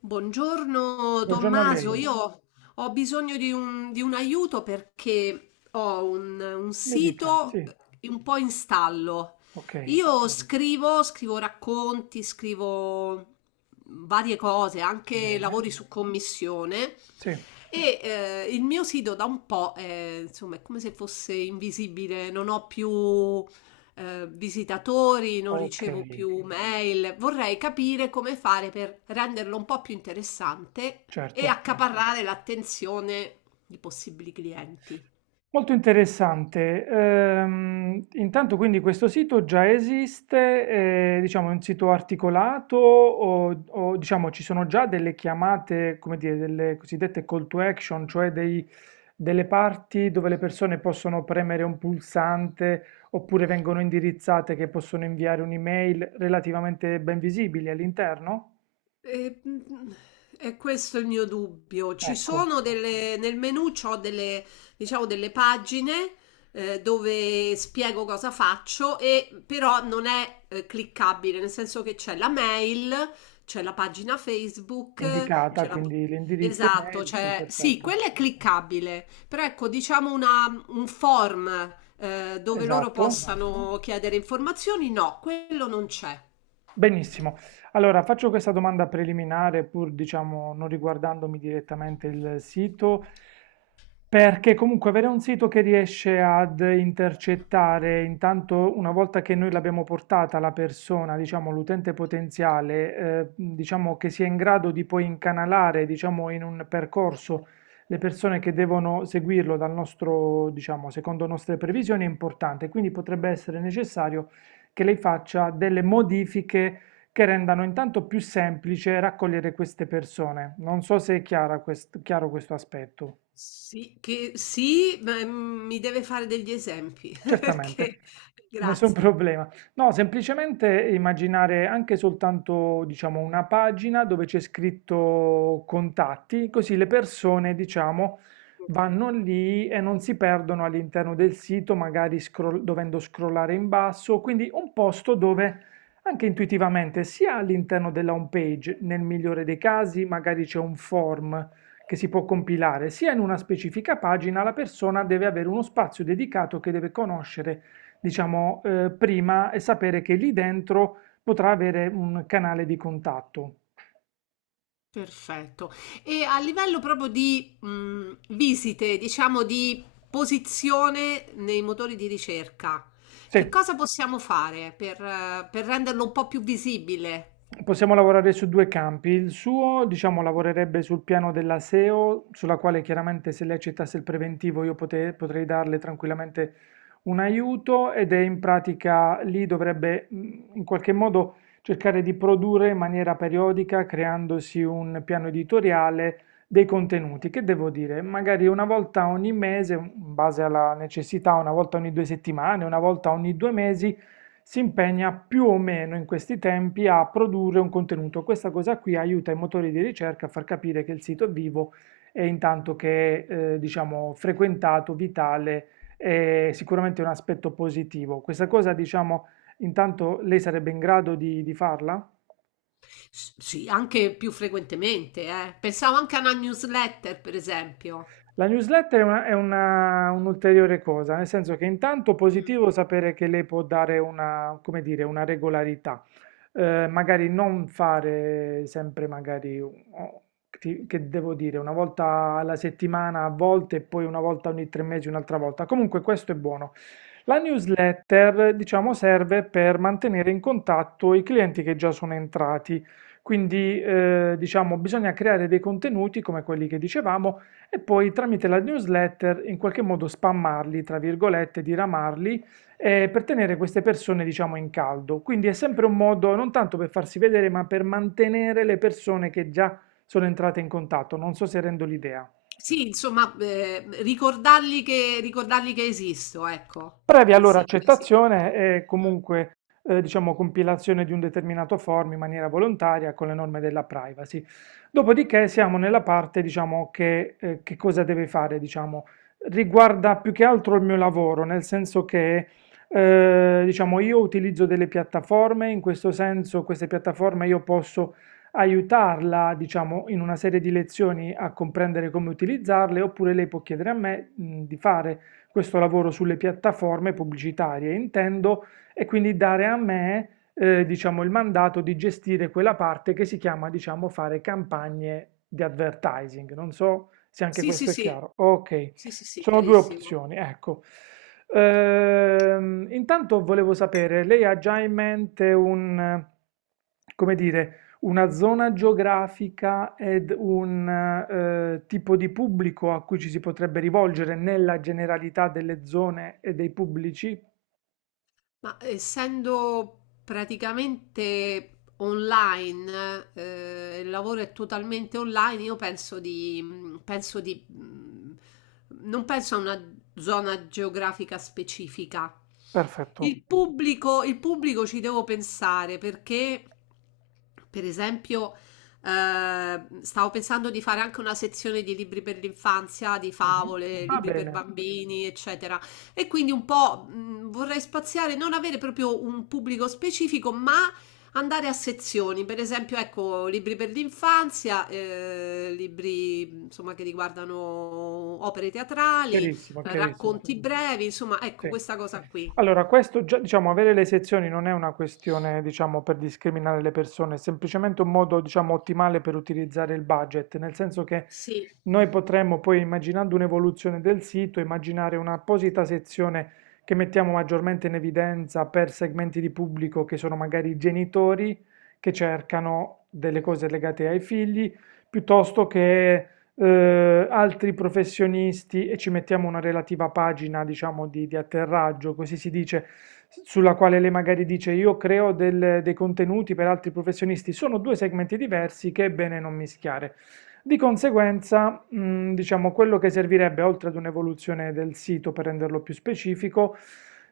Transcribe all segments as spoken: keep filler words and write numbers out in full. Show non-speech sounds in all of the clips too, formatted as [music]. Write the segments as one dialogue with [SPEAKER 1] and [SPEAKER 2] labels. [SPEAKER 1] Buongiorno
[SPEAKER 2] Buongiorno a
[SPEAKER 1] Tommaso,
[SPEAKER 2] lei,
[SPEAKER 1] io buongiorno. Ho bisogno di un, di un aiuto perché ho un, un
[SPEAKER 2] mi dica,
[SPEAKER 1] sito
[SPEAKER 2] sì,
[SPEAKER 1] un po' in stallo.
[SPEAKER 2] ok,
[SPEAKER 1] Io scrivo, scrivo racconti, scrivo varie cose, anche
[SPEAKER 2] bene,
[SPEAKER 1] lavori su commissione
[SPEAKER 2] sì,
[SPEAKER 1] e eh, il mio sito da un po' è, insomma, è come se fosse invisibile, non ho più eh, visitatori, non
[SPEAKER 2] ok,
[SPEAKER 1] ricevo più mail. Vorrei capire come fare per renderlo un po' più interessante e
[SPEAKER 2] certo.
[SPEAKER 1] accaparrare l'attenzione di possibili clienti.
[SPEAKER 2] Molto interessante. Ehm, intanto quindi questo sito già esiste, eh, diciamo è un sito articolato o, o, diciamo ci sono già delle chiamate, come dire, delle cosiddette call to action, cioè dei- delle parti dove le persone possono premere un pulsante oppure vengono indirizzate che possono inviare un'email relativamente ben visibili all'interno?
[SPEAKER 1] E, mhmm, è questo è il mio dubbio. Ci
[SPEAKER 2] Ecco,
[SPEAKER 1] sono delle nel menù c'ho delle diciamo delle pagine, ehm, dove spiego cosa faccio e però non è, ehm, cliccabile, nel senso che c'è la mail, c'è la pagina Facebook,
[SPEAKER 2] indicata,
[SPEAKER 1] c'è la p
[SPEAKER 2] quindi l'indirizzo
[SPEAKER 1] esatto,
[SPEAKER 2] email, sì,
[SPEAKER 1] c'è sì,
[SPEAKER 2] perfetto.
[SPEAKER 1] quella è cliccabile, però ecco diciamo una un form, ehm, dove loro
[SPEAKER 2] Esatto.
[SPEAKER 1] possano chiedere informazioni, no, quello non c'è.
[SPEAKER 2] Benissimo. Allora, faccio questa domanda preliminare, pur diciamo non riguardandomi direttamente il sito, perché comunque avere un sito che riesce ad intercettare, intanto una volta che noi l'abbiamo portata la persona, diciamo l'utente potenziale, eh, diciamo che sia in grado di poi incanalare, diciamo in un percorso le persone che devono seguirlo dal nostro, diciamo, secondo nostre previsioni è importante, quindi potrebbe essere necessario che lei faccia delle modifiche che rendano intanto più semplice raccogliere queste persone. Non so se è chiara quest- chiaro questo aspetto.
[SPEAKER 1] Sì, che sì, ma, mhmm, mi deve fare degli esempi [laughs]
[SPEAKER 2] Certamente,
[SPEAKER 1] perché
[SPEAKER 2] nessun [laughs]
[SPEAKER 1] grazie.
[SPEAKER 2] problema. No, semplicemente immaginare anche soltanto, diciamo, una pagina dove c'è scritto contatti, così le persone, diciamo,
[SPEAKER 1] Okay,
[SPEAKER 2] vanno lì e non si perdono all'interno del sito, magari scroll- dovendo scrollare in basso, quindi un posto dove anche intuitivamente, sia all'interno della home page, nel migliore dei casi, magari c'è un form che si può compilare sia in una specifica pagina, la persona deve avere uno spazio dedicato che deve conoscere, diciamo, eh, prima e sapere che lì dentro potrà avere un canale di contatto.
[SPEAKER 1] perfetto. E a livello proprio di, mhmm, visite, diciamo di posizione nei motori di ricerca,
[SPEAKER 2] Sì,
[SPEAKER 1] che cosa possiamo fare per eh, per renderlo un po' più visibile?
[SPEAKER 2] possiamo lavorare su due campi. Il suo, diciamo, lavorerebbe sul piano della SEO, sulla quale chiaramente se lei accettasse il preventivo io pote- potrei darle tranquillamente un aiuto ed è in pratica lì dovrebbe mh, in qualche modo cercare di produrre in maniera periodica, creandosi un piano editoriale dei contenuti, che devo dire, magari una volta ogni mese, in base alla necessità, una volta ogni due settimane, una volta ogni due mesi si impegna più o meno in questi tempi a produrre un contenuto. Questa cosa qui aiuta i motori di ricerca a far capire che il sito è vivo e intanto che è, eh, diciamo, frequentato, vitale, è sicuramente un aspetto positivo. Questa cosa, diciamo, intanto lei sarebbe in grado di, di farla?
[SPEAKER 1] S sì, anche più frequentemente, eh. Pensavo anche a una newsletter, per esempio.
[SPEAKER 2] La newsletter è una- è una- un'ulteriore cosa, nel senso che intanto
[SPEAKER 1] Mh.
[SPEAKER 2] positivo sapere che lei può dare una, come dire, una regolarità. Eh, magari non fare sempre magari, un- o- ti- che devo dire, una volta alla settimana a volte e poi una volta ogni tre mesi un'altra volta. Comunque questo è buono. La newsletter, diciamo, serve per mantenere in contatto i clienti che già sono entrati, quindi eh, diciamo bisogna creare dei contenuti come quelli che dicevamo e poi tramite la newsletter in qualche modo spammarli, tra virgolette, diramarli, eh, per tenere queste persone, diciamo, in caldo. Quindi è sempre un modo non tanto per farsi vedere, ma per mantenere le persone che già sono entrate in contatto. Non so se rendo l'idea.
[SPEAKER 1] Sì, insomma, ehm, ricordargli che ricordargli che esisto, ecco,
[SPEAKER 2] Previa
[SPEAKER 1] in
[SPEAKER 2] allora
[SPEAKER 1] sintesi.
[SPEAKER 2] accettazione e
[SPEAKER 1] Mh.
[SPEAKER 2] comunque eh, diciamo, compilazione di un determinato form in maniera volontaria con le norme della privacy. Dopodiché siamo nella parte diciamo, che, eh, che cosa deve fare, diciamo, riguarda più che altro il mio lavoro, nel senso che eh, diciamo, io utilizzo delle piattaforme, in questo senso queste piattaforme io posso aiutarla, diciamo, in una serie di lezioni a comprendere come utilizzarle, oppure lei può chiedere a me, mh, di fare questo lavoro sulle piattaforme pubblicitarie, intendo, e quindi dare a me, eh, diciamo, il mandato di gestire quella parte che si chiama, diciamo, fare campagne di advertising. Non so se anche
[SPEAKER 1] Sì, sì,
[SPEAKER 2] questo è
[SPEAKER 1] sì.
[SPEAKER 2] chiaro. Ok,
[SPEAKER 1] Sì, sì, sì,
[SPEAKER 2] sono due
[SPEAKER 1] chiarissimo.
[SPEAKER 2] opzioni, ecco. Ehm, intanto volevo sapere, lei ha già in mente un, eh, come dire, una zona geografica ed un eh, tipo di pubblico a cui ci si potrebbe rivolgere nella generalità delle zone e dei pubblici?
[SPEAKER 1] Ma essendo praticamente online, eh, il lavoro è totalmente online, io penso di, mm, penso di, mm, non penso a una zona geografica specifica.
[SPEAKER 2] Perfetto.
[SPEAKER 1] Il pubblico, il pubblico ci devo pensare perché, per esempio, eh, stavo pensando di fare anche una sezione di libri per l'infanzia, di
[SPEAKER 2] Mhm.
[SPEAKER 1] favole,
[SPEAKER 2] Va
[SPEAKER 1] libri per
[SPEAKER 2] bene,
[SPEAKER 1] bambini, eccetera. E quindi un po' mh, vorrei spaziare, non avere proprio un pubblico specifico, ma andare a sezioni, per esempio, ecco, libri per l'infanzia, eh, libri insomma che riguardano opere teatrali,
[SPEAKER 2] chiarissimo,
[SPEAKER 1] eh,
[SPEAKER 2] chiarissimo.
[SPEAKER 1] racconti brevi, insomma, ecco
[SPEAKER 2] Sì.
[SPEAKER 1] questa cosa qui.
[SPEAKER 2] Allora, questo già, diciamo, avere le sezioni non è una questione, diciamo, per discriminare le persone, è semplicemente un modo, diciamo, ottimale per utilizzare il budget, nel senso che
[SPEAKER 1] Sì.
[SPEAKER 2] noi potremmo poi, immaginando un'evoluzione del sito, immaginare un'apposita sezione che mettiamo maggiormente in evidenza per segmenti di pubblico che sono magari i genitori che cercano delle cose legate ai figli, piuttosto che eh, altri professionisti e ci mettiamo una relativa pagina, diciamo, di, di atterraggio, così si dice, sulla quale lei magari dice io creo del- dei contenuti per altri professionisti. Sono due segmenti diversi che è bene non mischiare. Di conseguenza, mh, diciamo, quello che servirebbe, oltre ad un'evoluzione del sito per renderlo più specifico,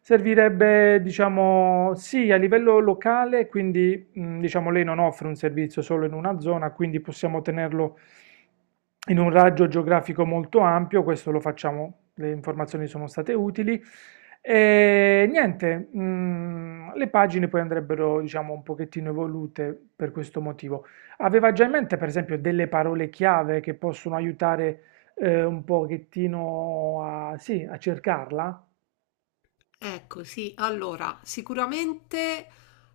[SPEAKER 2] servirebbe, diciamo, sì, a livello locale, quindi, mh, diciamo, lei non offre un servizio solo in una zona, quindi possiamo tenerlo in un raggio geografico molto ampio, questo lo facciamo, le informazioni sono state utili. E niente, mh, le pagine poi andrebbero, diciamo, un pochettino evolute per questo motivo. Aveva già in mente, per esempio, delle parole chiave che possono aiutare eh, un pochettino a, sì, a cercarla?
[SPEAKER 1] Ecco, sì, allora, sicuramente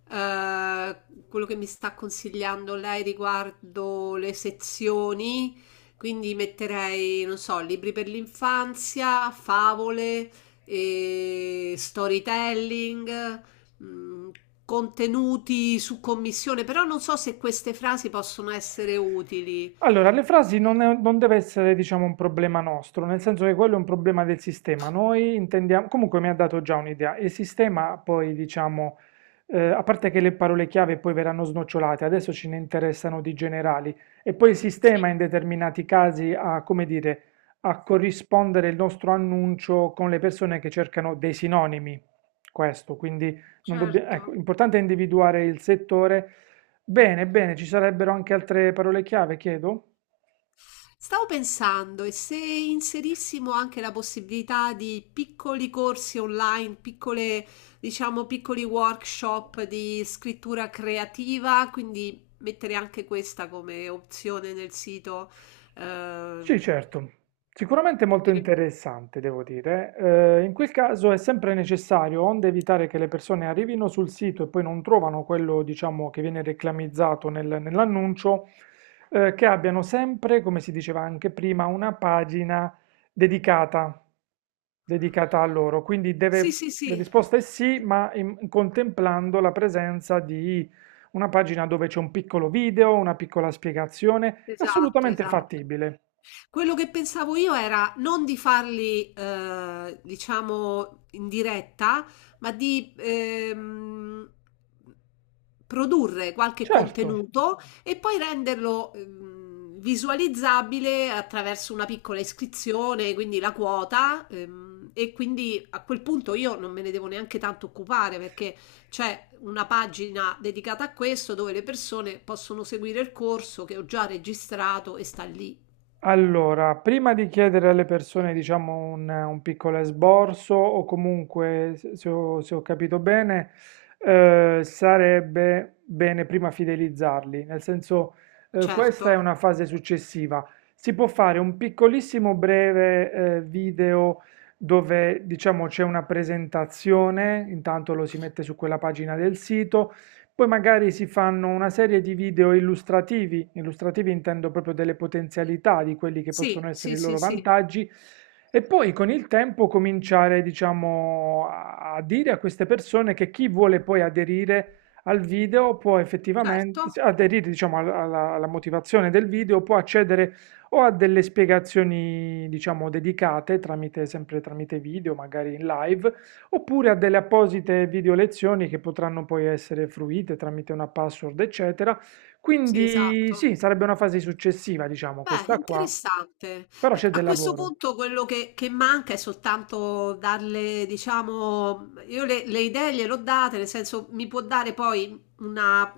[SPEAKER 1] eh, quello che mi sta consigliando lei riguardo le sezioni, quindi metterei, non so, libri per l'infanzia, favole, eh, storytelling, mh, contenuti su commissione, però non so se queste frasi possono essere utili.
[SPEAKER 2] Allora, le frasi non, è- non deve essere, diciamo, un problema nostro, nel senso che quello è un problema del sistema. Noi intendiamo, comunque mi ha dato già un'idea, il sistema poi, diciamo, eh, a parte che le parole chiave poi verranno snocciolate, adesso ce ne interessano di generali, e poi il sistema in determinati casi ha, come dire, a corrispondere il nostro annuncio con le persone che cercano dei sinonimi. Questo, quindi non dobbia-
[SPEAKER 1] Certo.
[SPEAKER 2] ecco, l'importante è individuare il settore. Bene, bene, ci sarebbero anche altre parole chiave, chiedo?
[SPEAKER 1] Stavo pensando, e se inserissimo anche la possibilità di piccoli corsi online, piccole, diciamo, piccoli workshop di scrittura creativa, quindi mettere anche questa come opzione nel sito. eh,
[SPEAKER 2] Sì, certo. Sicuramente molto
[SPEAKER 1] potrebbe-
[SPEAKER 2] interessante, devo dire. Eh, in quel caso è sempre necessario, onde evitare che le persone arrivino sul sito e poi non trovano quello, diciamo, che viene reclamizzato nel- nell'annuncio, eh, che abbiano sempre, come si diceva anche prima, una pagina dedicata. dedicata a loro. Quindi
[SPEAKER 1] sì,
[SPEAKER 2] deve-
[SPEAKER 1] sì,
[SPEAKER 2] la
[SPEAKER 1] sì,
[SPEAKER 2] risposta è sì, ma in- contemplando la presenza di una pagina dove c'è un piccolo video, una piccola spiegazione, è
[SPEAKER 1] esatto,
[SPEAKER 2] assolutamente
[SPEAKER 1] esatto.
[SPEAKER 2] fattibile.
[SPEAKER 1] Quello che pensavo io era non di farli, eh, diciamo, in diretta, ma di ehm, produrre qualche
[SPEAKER 2] Certo.
[SPEAKER 1] contenuto e poi renderlo ehm, visualizzabile attraverso una piccola iscrizione, quindi la quota. Ehm, e quindi a quel punto io non me ne devo neanche tanto occupare perché c'è una pagina dedicata a questo dove le persone possono seguire il corso che ho già registrato e sta lì.
[SPEAKER 2] Allora, prima di chiedere alle persone, diciamo, un, un piccolo esborso o comunque, se se ho, se ho capito bene, eh, sarebbe bene prima fidelizzarli, nel senso, eh,
[SPEAKER 1] Certo.
[SPEAKER 2] questa è una fase successiva. Si può fare un piccolissimo breve, eh, video dove, diciamo, c'è una presentazione, intanto lo si mette su quella pagina del sito, poi magari si fanno una serie di video illustrativi, illustrativi intendo proprio delle potenzialità di quelli che possono
[SPEAKER 1] Sì,
[SPEAKER 2] essere
[SPEAKER 1] sì,
[SPEAKER 2] i
[SPEAKER 1] sì,
[SPEAKER 2] loro
[SPEAKER 1] sì,
[SPEAKER 2] vantaggi, e poi con il tempo cominciare, diciamo, a a dire a queste persone che chi vuole poi aderire al video può
[SPEAKER 1] certo.
[SPEAKER 2] effettivamente sì, aderire, diciamo, al- alla, alla motivazione del video, può accedere o a delle spiegazioni, diciamo, dedicate tramite, sempre tramite video, magari in live, oppure a delle apposite videolezioni che potranno poi essere fruite tramite una password, eccetera.
[SPEAKER 1] Sì,
[SPEAKER 2] Quindi
[SPEAKER 1] esatto.
[SPEAKER 2] sì, sarebbe una fase successiva, diciamo,
[SPEAKER 1] Beh,
[SPEAKER 2] questa qua,
[SPEAKER 1] interessante.
[SPEAKER 2] però
[SPEAKER 1] Eh,
[SPEAKER 2] c'è
[SPEAKER 1] A
[SPEAKER 2] del
[SPEAKER 1] questo
[SPEAKER 2] lavoro.
[SPEAKER 1] punto quello che, che manca è soltanto darle, diciamo, mhmm, io le, le idee gliel'ho date, nel senso mi può dare poi una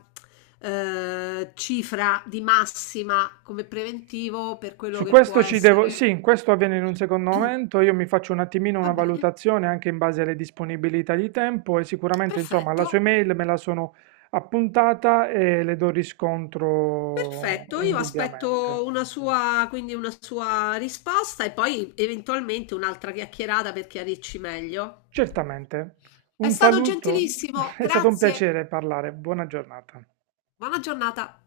[SPEAKER 1] eh, cifra di massima come preventivo per quello
[SPEAKER 2] Su
[SPEAKER 1] che può
[SPEAKER 2] questo ci devo,
[SPEAKER 1] essere.
[SPEAKER 2] sì, questo avviene in un secondo
[SPEAKER 1] [coughs] [clears throat]
[SPEAKER 2] momento, io mi faccio un attimino
[SPEAKER 1] Va
[SPEAKER 2] una
[SPEAKER 1] bene,
[SPEAKER 2] valutazione anche in base alle disponibilità di tempo e sicuramente, insomma, la
[SPEAKER 1] perfetto.
[SPEAKER 2] sua email me la sono appuntata e le do riscontro
[SPEAKER 1] Perfetto, io
[SPEAKER 2] indubbiamente.
[SPEAKER 1] aspetto una sua, quindi una sua risposta e poi eventualmente un'altra chiacchierata per chiarirci meglio.
[SPEAKER 2] Certamente.
[SPEAKER 1] È
[SPEAKER 2] Un
[SPEAKER 1] stato
[SPEAKER 2] saluto, [laughs]
[SPEAKER 1] gentilissimo,
[SPEAKER 2] è stato un
[SPEAKER 1] grazie.
[SPEAKER 2] piacere parlare, buona giornata.
[SPEAKER 1] Buona giornata.